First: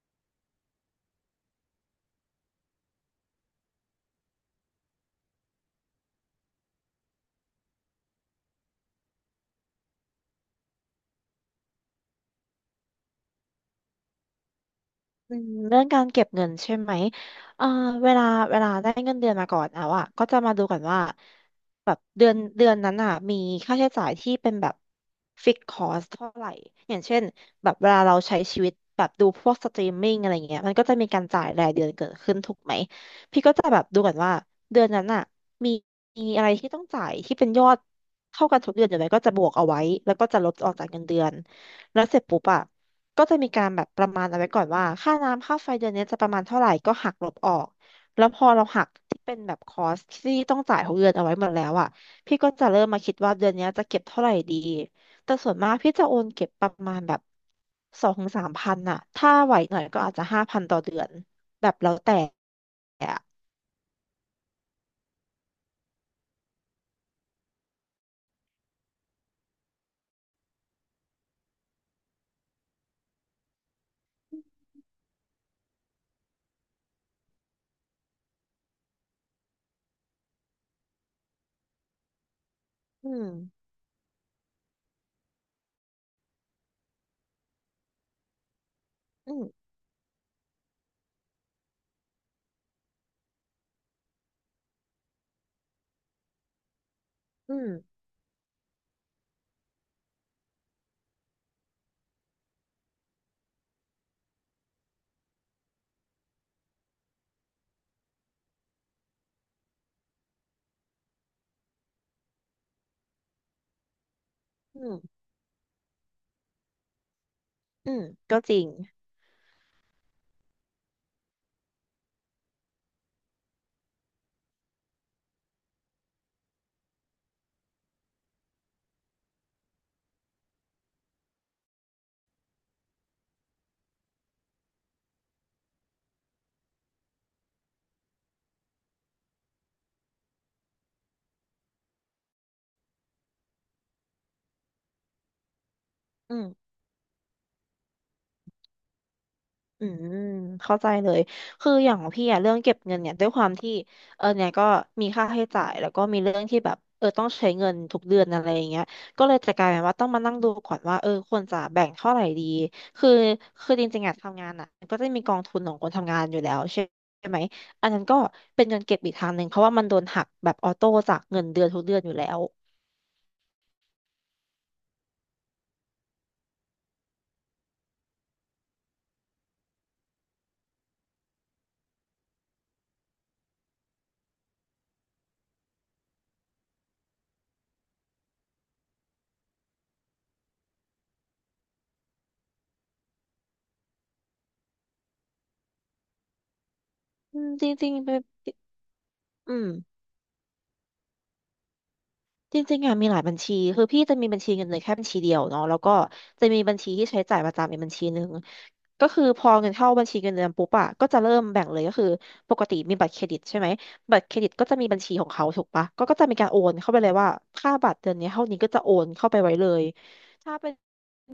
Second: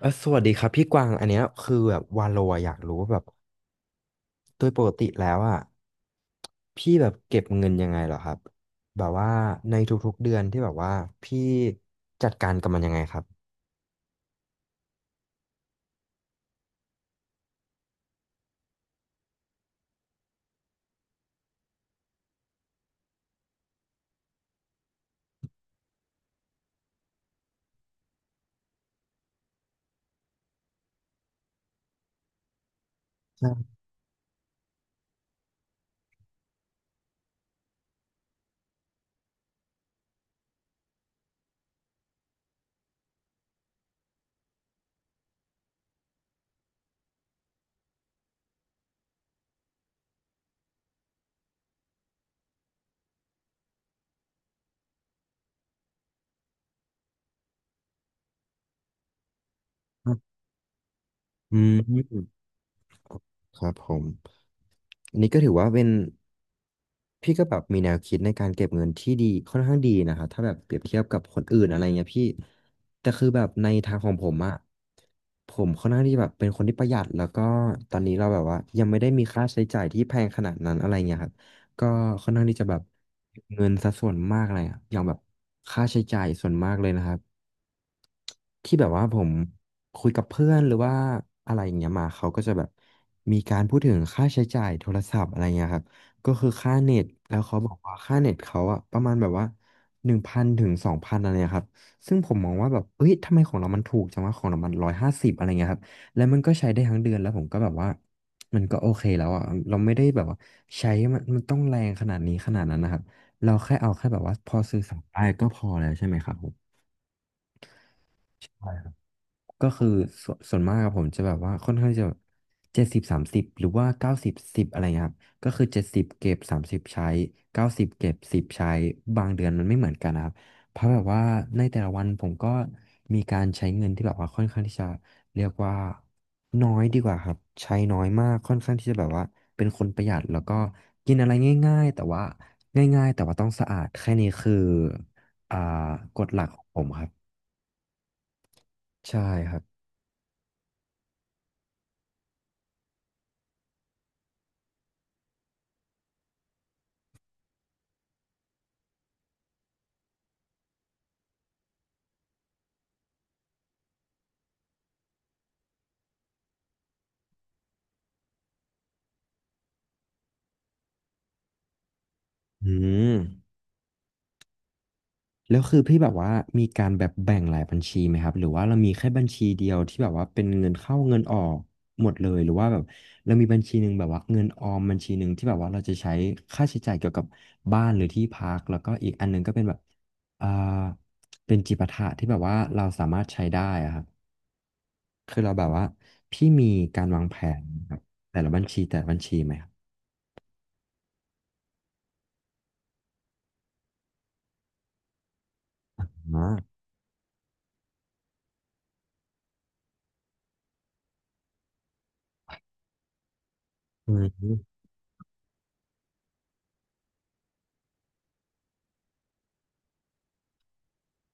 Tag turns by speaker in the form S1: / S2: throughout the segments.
S1: เออสวัสดีครับพี่กวางอันเนี้ยคือแบบวาโลอะอยากรู้ว่าแบบโดยปกติแล้วอ่ะพี่แบบเก็บเงินยังไงเหรอครับแบบว่าในทุกๆเดือนที่แบบว่าพี่จัดการกับมันยังไงครับ
S2: อืมเรื่องการเก็บเงินใช่ไหมเอ่อเวลาเวลาได้เงินเดือนมาก่อนแล้วอ่ะก็จะมาดูก่อนว่าแบบเดือนนั้นอ่ะมีค่าใช้จ่ายที่เป็นแบบฟิกคอสเท่าไหร่อย่างเช่นแบบเวลาเราใช้ชีวิตแบบดูพวกสตรีมมิ่งอะไรเงี้ยมันก็จะมีการจ่ายรายเดือนเกิดขึ้นถูกไหมพี่ก็จะ
S1: ใช่
S2: แบบดูก่อนว่าเดือนนั้นอ่ะมีมีอะไรที่ต้องจ่ายที่เป็นยอดเท่ากันทุกเดือนอยู่ไหมก็จะบวกเอาไว้แล้วก็จะลบออกจากเงินเดือนแล้วเสร็จปุ๊บอะ ก็จะมีการแบบประมาณเอาไว้ก่อนว่าค่าน้ำค่าไฟเดือนนี้จะประมาณเท่าไหร่ก็หักลบออกแล้วพอเราหักที่เป็นแบบคอสที่ต้องจ่ายของเดือนเอาไว้หมดแล้วอ่ะพี่ก็จะเริ่มมาคิดว่าเดือนนี้จะเก็บเท่าไหร่ดีแต่ส่วนมากพี่จะโอนเก็บประมาณแบบสองถึงสามพันอ่ะถ้าไหวหน่อยก็
S1: ค
S2: อา
S1: รั
S2: จจะ
S1: บ
S2: ห้าพันต่อเดือน
S1: อื
S2: แบบแล้วแต่
S1: ม
S2: อะ
S1: ครับผมอันนี้ก็ถือว่าเป็นพี่ก็แบบมีแนวคิดในการเก็บเงินที่ดีค่อนข้างดีนะครับถ้าแบบเปรียบเทียบกับคนอื่นอะไรเงี้ยพี่แต่คือแบบในทางของผมอะผมค่อนข้างที่แบบเป็นคนที่ประหยัดแล้วก็ตอนนี้เราแบบว่ายังไม่ได้มีค่าใช้จ่ายที่แพงขนาดนั้นอะไรเงี้ยครับ ก็ค่อนข้างที่จะแบบ
S2: อืม
S1: เงินสัดส่วนมากเลยอะอย่างแบบค่าใช้จ่ายส่วนมากเลยนะครับที่แบบว่าผม
S2: อืม
S1: คุยกับเพื่อนหรือว่าอะไรอย่างเงี้ยมาเขาก็จะแบบมีการพูดถึงค่าใช้จ่ายโทรศัพท์อะไรเงี้ยครับก็คือค่าเน็ตแล้ว
S2: อื
S1: เขา
S2: ม
S1: บอกว่าค่าเน็ตเขาอะประมาณแบบว่า1,000ถึง2,000อะไรเงี้ยครับซึ่งผมมองว่าแบบเอ้ยทำไมของเรามันถูกจังวะของเรามัน150อะไรเงี้ยครับแล้วมันก็ใช้ได้ทั้งเดือนแล้วผมก็แบบว่า มันก็โอเคแล้วอ่ะเราไม่ได้แบบว่าใช้มันต้องแรงขนาดนี้ขนาดนั้นนะครับเราแค่เอาแค่แบบว่าพอสื่
S2: อื
S1: อสารได้
S2: ม
S1: ก็พอแล้วใช่ไหมครับผม
S2: อืมก็จริง
S1: ก็คือส่วนมากอะผมจะแบบว่าค่อนข้างจะ70/30หรือว่า90/10อะไรเงี้ยครับก็คือเจ็ดสิบเก็บสามสิบใช้เก้าสิบเก็บสิบใช้บางเดือนมันไม่เหมือนกันนะครับเพราะแบบว่าในแต่ละวันผมก็มีการใช้เงินที่แบบว่าค่อนข้างที่จะเรียกว่าน้อยดีกว่าครับใช้น้อยมากค่อนข้างที่จะแบบว่าเป็นคนประหยัดแล้วก็กินอะไรง่ายๆแต่ว่าง่ายๆแต่ว่าต้องสะอาดแค่นี้คืออ่ากฎ
S2: อื
S1: หลักของ
S2: ม
S1: ผมครับใช่ครับ
S2: อืมเข้าใจเลยคืออย่างของพี่อะเรื่องเก็บเงินเนี่ยด้วยความที่เออเนี่ยก็มีค่าใช้จ่ายแล้วก็มีเรื่องที่แบบเออต้องใช้เงินทุกเดือนอะไรอย่างเงี้ยก็เลยจะกลายเป็นว่าต้องมานั่งดูก่อนว่าเออควรจะแบ่งเท่าไหร่ดีคือคือจริงๆอะทำงานอะก็จะมีกองทุนของคนทำงานอยู่แล้วใช่ไหมอันนั้นก็เป็นเงินเก็บอีกทางหนึ่งเพราะว่ามันโดนหักแบบออโต้จากเงินเดือนทุกเดือนอยู่แล้ว
S1: อืม แล้วคือพี่แบบว่ามีการแบบแบ่งหลายบัญชีไหมครับหรือว่าเรามีแค่บัญชีเดียวที่แบบว่าเป็นเงินเข้าเงินออกหมดเลยหรือว่าแบบเรามีบัญชีหนึ่งแบบว่าเงินออมบัญชีหนึ่งที่แบบว่าเราจะใช้ค่าใช้จ่ายเกี่ยวกับบ้านหรือที่พักแล้วก็อีกอันหนึงก็เป็นแบบอ่าเป็นจิปาถะที่แบบว่าเราสามารถใช้ได้อะครับคือเราแบบว่าพี่มีการวางแผ
S2: อืม
S1: น
S2: จริ
S1: ค
S2: ง
S1: รับ
S2: ๆเป็
S1: แต่ละ
S2: น
S1: บัญชีแต่ละบัญชีไหม
S2: อื
S1: ค
S2: ม
S1: รับ
S2: จริงๆอะมีหลายบัญชีคือพี่จะมีบัญชีเงินเดือนแค่บัญชีเดียวเนาะแล้วก็
S1: อ๋อ
S2: จะมีบัญชีที่ใช้จ่ายประจำอีกบัญชีหนึ่งก็คือพอเงินเข้าบัญชีเงินเดือนปุ๊บอะก็จะเริ่มแบ่งเลยก็คือปกติมีบัตรเครดิตใช่ไหม
S1: อื
S2: บัตรเครดิตก็
S1: ม
S2: จะมีบัญชีของเขาถูกปะก็จะมีการโอนเข้าไปเลยว่าค่าบัตรเดือนนี้เท่านี้ก็จะโอนเข้าไปไว้เลยถ้าเป็น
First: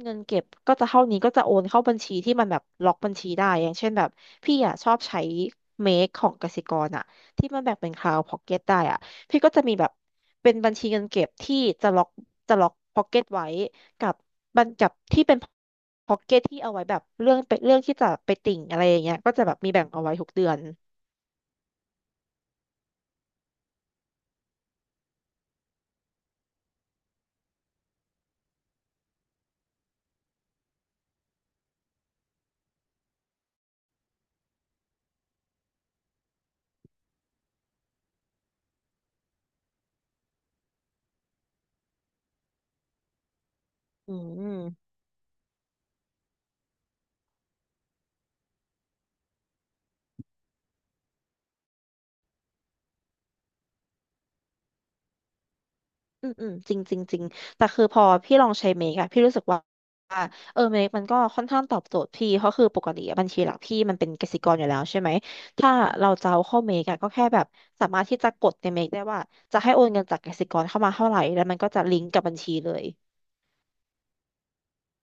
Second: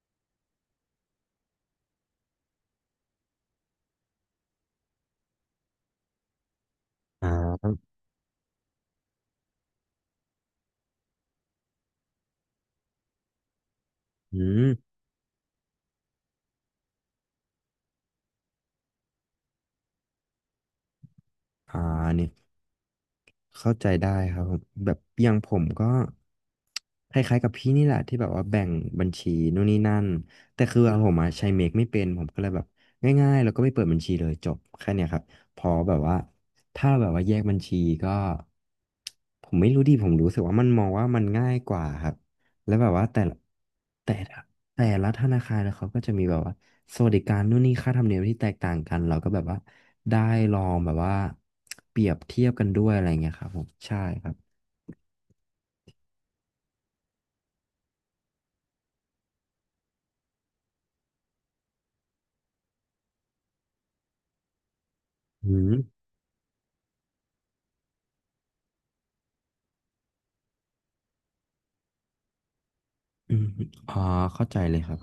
S2: เงินเก็บก็จะเท่านี้ก็จะโอนเข้าบัญชีที่มันแบบล็อกบัญชีได้อย่างเช่นแบบพี่อะชอบใช้เมคของกสิกรอะ
S1: อ่
S2: ที่มันแบ่ง
S1: า
S2: เป็นคลาวพ็อกเก็ตได้อะ พี่ก็จะมีแบบเป็นบัญชีเงินเก็บที่จะล็อกจะล็อกพ็อกเก็ตไว้กับ
S1: อื
S2: บั
S1: ม
S2: ญกับที่เป็นพ็อกเก็ตที่เอาไว้แบบเรื่องที่จะไปติ่งอะไรอย่างเงี้ยก็จะแบบมีแบ่งเอาไว้ทุกเดือน
S1: อ่าเนี่ย เข้าใจได้ครับผมแบบอย่างผมก็คล้ายๆกับพี่นี่แหละที่แบบว่าแบ่งบัญชีนู่นนี่นั่นแต่คืออะผมอะใช้เมคไม่เป็นผมก็เลยแบบง่ายๆแล้วก็ไม่เปิดบัญชีเลยจบแค่เนี้ยครับพอแบบว่าถ้าแบบว่าแยกบัญชีก็ผมไม่รู้ดิผมรู้สึกว่ามันมองว่ามันง่ายกว่าครับแล้วแบบว่าแต่
S2: อื
S1: ละ แต่
S2: ม
S1: ละธนาคารนะเขาก็จะมีแบบว่าสวัสดิการนู่นนี่ค่าธรรมเนียมที่แตกต่างกันเราก็แบบว่าได้ลองแบบว่าเปรียบเทียบกันด้วยอะไรเงี้ยครับผมใช่ครับ
S2: อืมอืมจริงจริงจริงแต่คือพอพี่ลองใช้เมกอะพี่รู้สึกว่าเออเมกมันก็ค่อนข้างตอบโจทย์พี่เพราะคือปกติอะบัญชีหลักพี่มันเป็นกสิกรอยู่แล้วใช่ไหม
S1: อื
S2: ถ้า
S1: ม
S2: เราจะเอาเข้าเมกอะก็แค่แบบสามารถที่จะกดในเมกได้ว่าจะให้โอนเงินจากกสิกรเข้ามาเท่าไหร่แล้วมันก็จะลิงก์กับบัญชีเลย
S1: อืมอ๋อเข้าใจเลยครับ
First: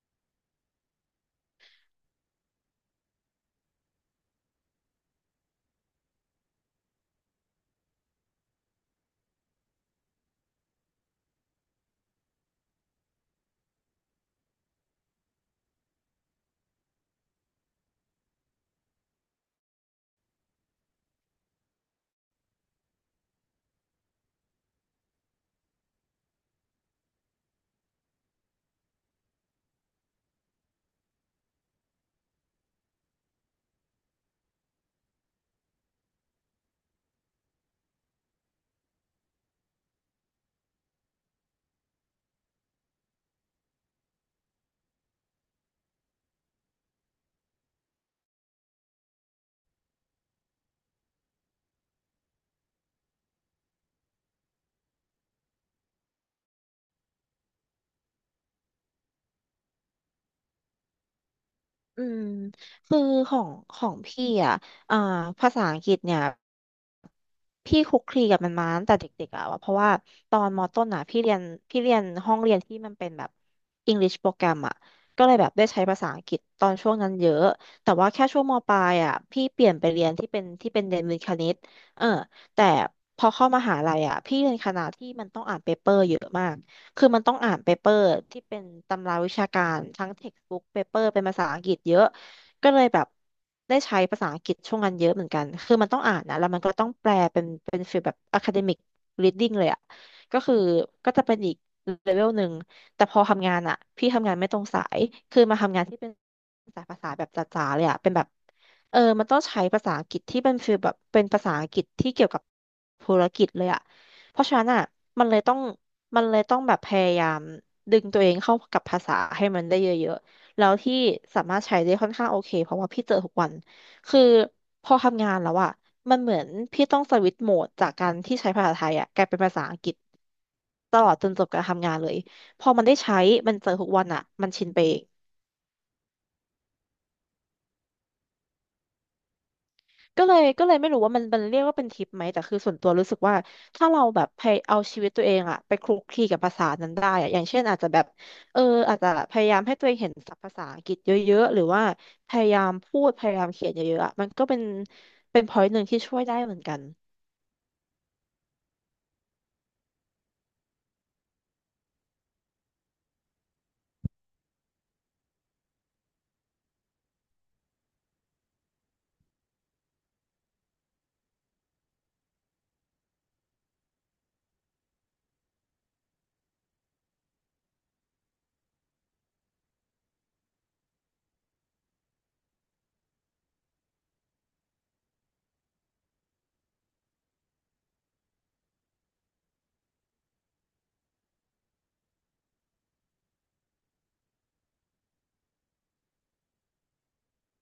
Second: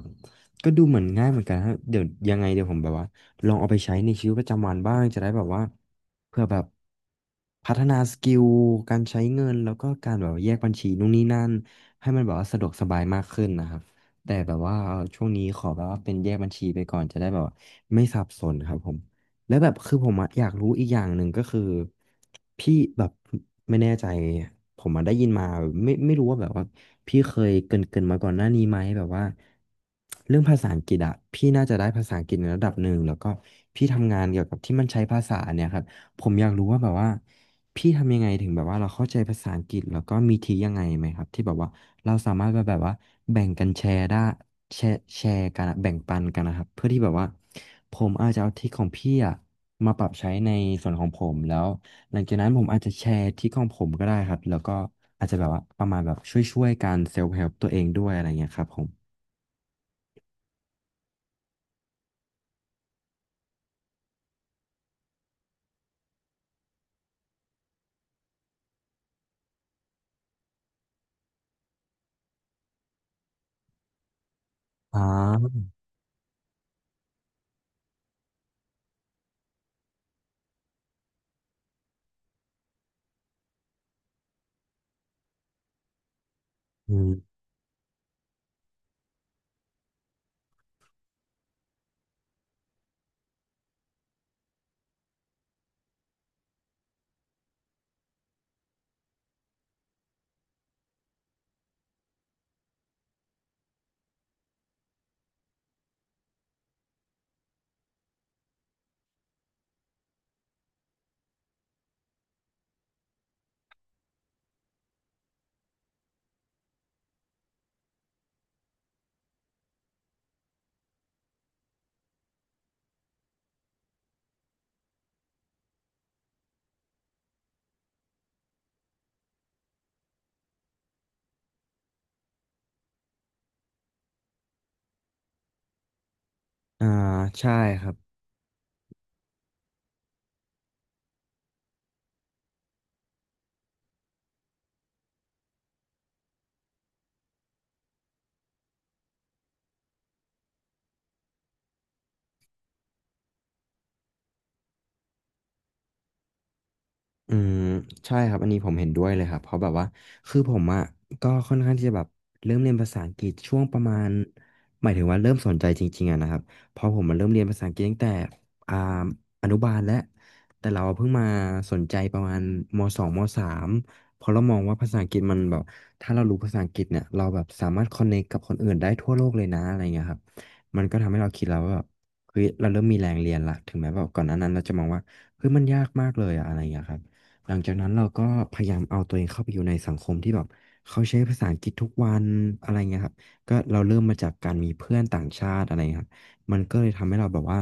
S1: ก็ดูเหมือนง่ายเหมือนกันฮะเดี๋ยวยังไงเดี๋ยวผมแบบว่าลองเอาไปใช้ในชีวิตประจำวันบ้างจะได้แบบว่าเพื่อแบบพัฒนาสกิลการใช้เงินแล้วก็การแบบว่าแยกบัญชีนู่นนี่นั่นให้มันแบบว่าสะดวกสบายมากขึ้นนะครับแต่แบบว่าช่วงนี้ขอแบบว่าเป็นแยกบัญชีไปก่อนจะได้แบบว่าไม่สับสนครับผม แล้วแบบคือผมอะอยากรู้อีกอย่างหนึ่งก็คือพี่แบบไม่แน่ใจผมมาได้ยินมาไม่รู้ว่าแบบว่าพี่เคยเกรินมาก่อนหน้านี้ไหมแบบว่าเรื่องภาษาอังกฤษอะพี่น่าจะได้ภาษาอังกฤษในระดับหนึ่งแล้วก็พี่ทำงานเกี่ยวกับที่มันใช้ภาษาเนี่ยครับผมอยากรู้ว่าแบบว่าพี่ทำยังไงถึงแบบว่าเราเข้าใจภาษาอังกฤษแล้วก็มีทียังไงไหมครับที่แบบว่า เราสามารถแบบว่าแบ่งกันแชร์ได้แชร์กันอะแบ่งปันกันนะครับเพื่อที่แบบว่าผมอาจจะเอาทริคของพี่อะมาปรับใช้ในส่วนของผมแล้วหลังจากนั้นผมอาจจะแชร์ทริคของผมก็ได้ครับแล้วก็อาจจะแบบว่าประมาณแบบช่วยๆกันเซลฟ์เฮล์ตัวเองด้วยอะไรเงี้ยครับผม
S2: อืมคือของพี่อ่ะอ่าภาษาอังกฤษเนี่ยพี่คลุกคลีกับมันมาตั้งแต่เด็กๆอ่ะเพราะว่าตอนมต้นอ่ะพี่เรียนห้องเรียนที่มันเป็นแบบ English โปรแกรมอ่ะ
S1: อ่
S2: ก็เลยแบบ
S1: า
S2: ได้ใช้ภาษาอังกฤษตอนช่วงนั้นเยอะแต่ว่าแค่ช่วงมปลายอ่ะพี่เปลี่ยนไปเรียนที่เป็นเรียนวิทย์คณิตเออแต่พอเข้ามหาลัยอ่ะพี่เรียนคณะที่มันต้องอ่านเปเปอร์เยอะมาก
S1: อื
S2: คือ
S1: ม
S2: มันต้องอ่านเปเปอร์ที่เป็นตำราวิชาการทั้งเท็กซ์บุ๊กเปเปอร์เป็นภาษาอังกฤษเยอะก็เลยแบบได้ใช้ภาษาอังกฤษช่วงนั้นเยอะเหมือนกันคือมันต้องอ่านนะแล้วมันก็ต้องแปลเป็นฟีลแบบ academic reading เลยอะก็คือก็จะเป็นอีกเลเวลหนึ่งแต่พอทำงานอะพี่ทำงานไม่ตรงสายคือมาทำงานที่เป็นสายภาษาแบบจ๋าๆเลยอะเป็นแบบเออมันต้องใช้ภาษาอังกฤษที่เป็นฟีลแบบเป็นภาษาอังกฤษที่เกี่ยวกับธุรกิจเลยอะ เพราะฉะนั้นอ่ะมันเลยต้องมันเลยต้องแบบพยายามดึงตัวเองเข้ากับภาษาให้มันได้เยอะๆแล้วที่สามารถใช้ได้ค่อนข้างโอเคเพราะว่าพี่เจอทุกวันคือพอทำงานแล้วอ่ะมันเหมือนพี่ต้องสวิตช์โหมดจากการที่ใช้ภาษาไทยอ่ะกลายเป็นภาษาอังกฤษตลอดจนจบการทำงานเลยพอมันได้ใช้มันเจอทุกวันอ่ะมันชินไป
S1: อ่าใช่ครับ
S2: ก็เลยไม่รู้ว่ามันเรียกว่าเป็นทิปไหมแต่คือส่วนตัวรู้สึกว่าถ้าเราแบบพยเอาชีวิตตัวเองอะไปคลุกคลีกับภาษานั้นได้อะอย่างเช่นอาจจะแบบเอออาจจะพยายามให้ตัวเองเห็นศัพท์ภาษาอังกฤษเยอะๆหรือว่าพยายามพูดพยายามเขียนเยอะๆอะมันก็เป็น p อย n ์หนึ่งที่ช่วยได้เหมือนกัน
S1: อืมใช่ครับอันนี้ผมเห็นด้วยเลยครับเพราะแบบว่าคือผมอ่ะก็ค่อนข้างที่จะแบบเริ่มเรียนภาษาอังกฤษช่วงประมาณหมายถึงว่าเริ่มสนใจจริงๆอะนะครับเพราะผมมาเริ่มเรียนภาษาอังกฤษตั้งแต่อ่าอนุบาลแล้วแต่เราเพิ่งมาสนใจประมาณมสองมสามเพราะเรามองว่าภาษาอังกฤษมันแบบถ้าเรารู้ภาษาอังกฤษเนี่ยเราแบบสามารถคอนเนคกับคนอื่นได้ทั่วโลกเลยนะอะไรเงี้ยครับมันก็ทำให้เราคิดแล้วว่าแบบเฮ้ยเราเริ่มมีแรงเรียนละถึงแม้แบบก่อนหน้านั้นเราจะมองว่าเฮ้ยมันยากมากเลยอะอะไรอย่างเงี้ยครับ หลังจากนั้นเราก็พยายามเอาตัวเองเข้าไปอยู่ในสังคมที่แบบเขาใช้ภาษาอังกฤษทุกวันอะไรเงี้ยครับก็เราเริ่มมาจากการมีเพื่อนต่างชาติอะไรเงี้ยครับมันก็เลยทำให้เราแบบว่า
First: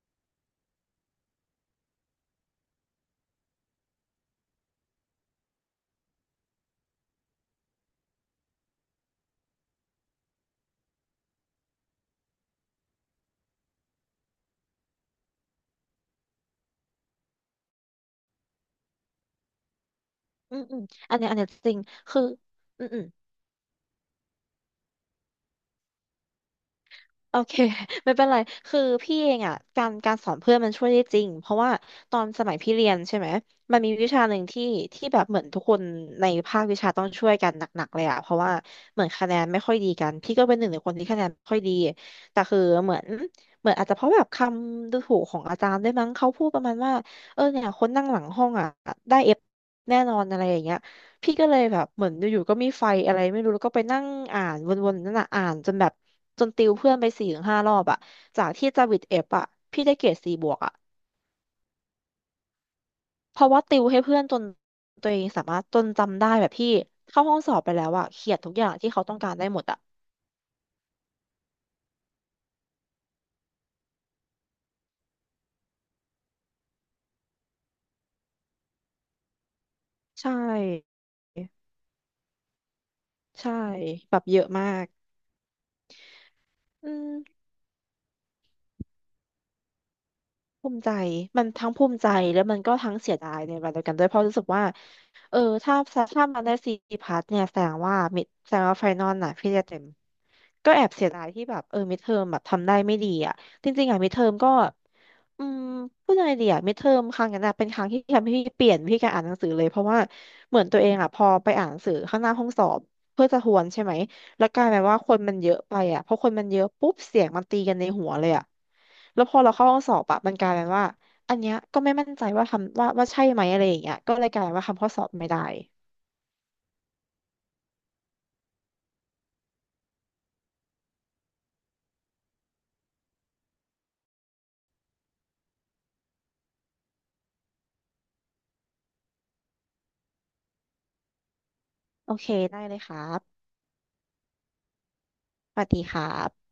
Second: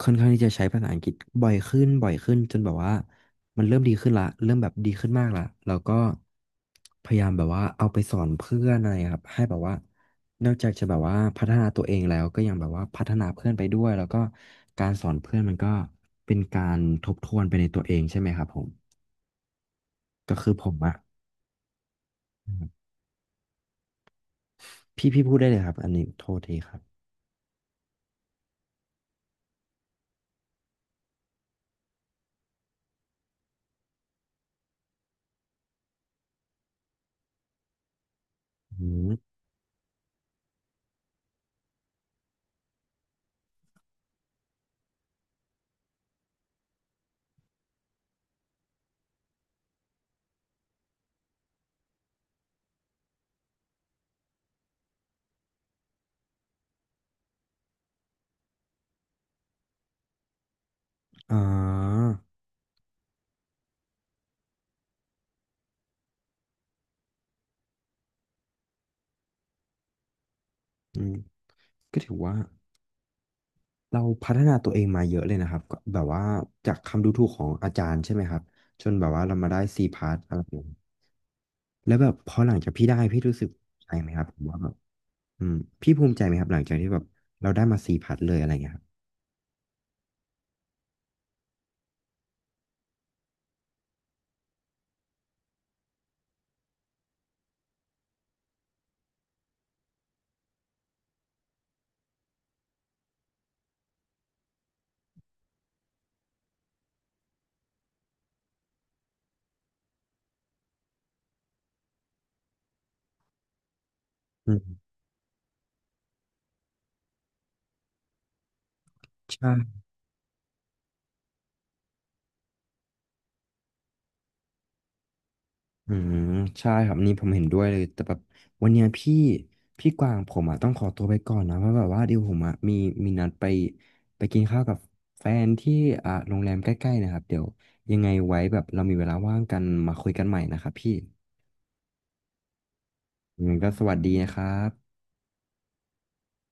S1: ค่อนข้างที่จะใช้ภาษาอังกฤษบ่อยขึ้นบ่อยขึ้นจนแบบว่ามันเริ่มดีขึ้นละเริ่มแบบดีขึ้นมากละแล้วก็พยายามแบบว่าเอาไปสอนเพื่อนอะไรครับให้แบบว่า นอกจากจะแบบว่าพัฒนาตัวเองแล้วก็ยังแบบว่าพัฒนาเพื่อนไปด้วยแล้วก็การสอนเพื่อนมันก็เป็นการทบทวนไปในตัวเองใช่ไหมครับผมก็คือ
S2: อืม
S1: ผม
S2: อืม
S1: อะ
S2: อันเนี้ยจริงคืออืมอืม
S1: พี่พูดได้เลยครับอันนี้โทษทีครับ
S2: โอเค ไม่เป็นไรคือพี่เองอ่ะการสอนเพื่อนมันช่วยได้จริงเพราะว่าตอนสมัยพี่เรียนใช่ไหมมันมีวิชาหนึ่งที่ที่แบบเหมือนทุกคนในภาควิชาต้องช่วยกันหนักๆเลยอ่ะเพราะว่า
S1: อื
S2: เหมือ
S1: ม
S2: นคะแนนไม่ค่อยดีกันพี่ก็เป็นหนึ่งในคนที่คะแนนไม่ค่อยดีแต่คือเหมือนอาจจะเพราะแบบคำดูถูกของอาจารย์ได้วยมั้งเขาพูดประมาณว่าเนี่ยคนนั่งหลังห้องอ่ะได้เอฟแน่นอนอะไรอย่างเงี้ย พี่ก็เลยแบบเหมือนอยู่ๆก็มีไฟอะไรไม่รู้แล้วก็ไปนั่งอ่านวนๆนั่นน่ะอ่านจนแบบจนติวเพื่อนไป4-5 รอบอะจากที่จะวิดเอฟอะพี่ได้เกรด 4+อะ
S1: อ่า
S2: เพราะว่าติวให้เพื่อนจนตัวเองสามารถจนจำได้แบบพี่เข้าห้องสอบไปแล้วอะเขียนทุกอย่างที่เขาต้องการได้หมดอะ
S1: อืมก็ถือว่าเราพัฒนาตัวเองมาเยอะเลยนะครับก็แบบว่าจากคำดูถูกของอาจารย์ใช่ไหมครับจนแบบว่าเรามาได้ซีพาร์ท
S2: ใช่
S1: อะไรอย่างนี้ยแล้วแบบพอหลังจากพี่ได้พี่รู้สึก
S2: ใช่
S1: ภูมิใจไหม
S2: แบ
S1: ค
S2: บ
S1: รับผ
S2: เย
S1: ม
S2: อะ
S1: ว่า
S2: มา
S1: แบบ
S2: ก
S1: อืมพี่ภูมิใจไหมครับหลังจากที่
S2: อื
S1: แบบ
S2: ม
S1: เราได้มาซีพาร์ทเลยอะไรเงี้ยครับ
S2: ภูมิใจมันทั้งภูมิใจแล้วมันก็ทั้งเสียดายในเวลาเดียวกันด้วยเพราะรู้สึกว่าเออถ้าถ้ามันได้ซีพัทเนี่ยแสดงว่ามิดแสดงว่าไฟนอลน่ะพี่จะเต็มก็แอบเสียดายที่แบบมิดเทอมแบบทำได้ไม่ดีอ่ะจริงๆอ่ะมิดเทอมก็อืมพูดยังไงดีอ่ะมิดเทอมครั้งนั้นน่ะเป็นครั้งที่ทำให้พี่เปลี่ยนการอ่านหนังสือเลยเพราะว่าเหมือนตัวเองอ่ะพอไปอ่านหนังสือข้างหน้าห้องสอบเพื่อจะทวนใช่ไหม แล้ว
S1: อื
S2: กลายเป็น
S1: ม
S2: ว่าคนมันเยอะไปอ่ะเพราะคนมันเยอะปุ๊บเสียงมันตีกันในหัวเลยอ่ะแล้วพอเราเข้าห้
S1: ใช่
S2: องสอบอะมันกลายเป็นว่าอันเนี้ยก็ไม่มั่นใจว่าทำว่าใช่ไหมอะไรอย่างเงี้ยก็เลยกลายเป็นว่าทำข้อสอบไม่ได้
S1: อืมใช่ครับนี่ผมเห็นด้วยเลยแต่แบบวันเนี้ยพี่กวางผมอ่ะต้องขอตัวไปก่อนนะเพราะแบบว่าเดี๋ยวผมอ่ะมีมีนัดไปกินข้าวกับแฟนที่โรงแรมใกล้ๆนะครับเดี๋ยวยังไงไว้แบบเรามีเวลาว่างกันมาคุยกันใหม่นะครับพี่
S2: โอเคได้เลยครับ
S1: ยังไงก็สวัสดีนะครับ
S2: สวัสดีครับ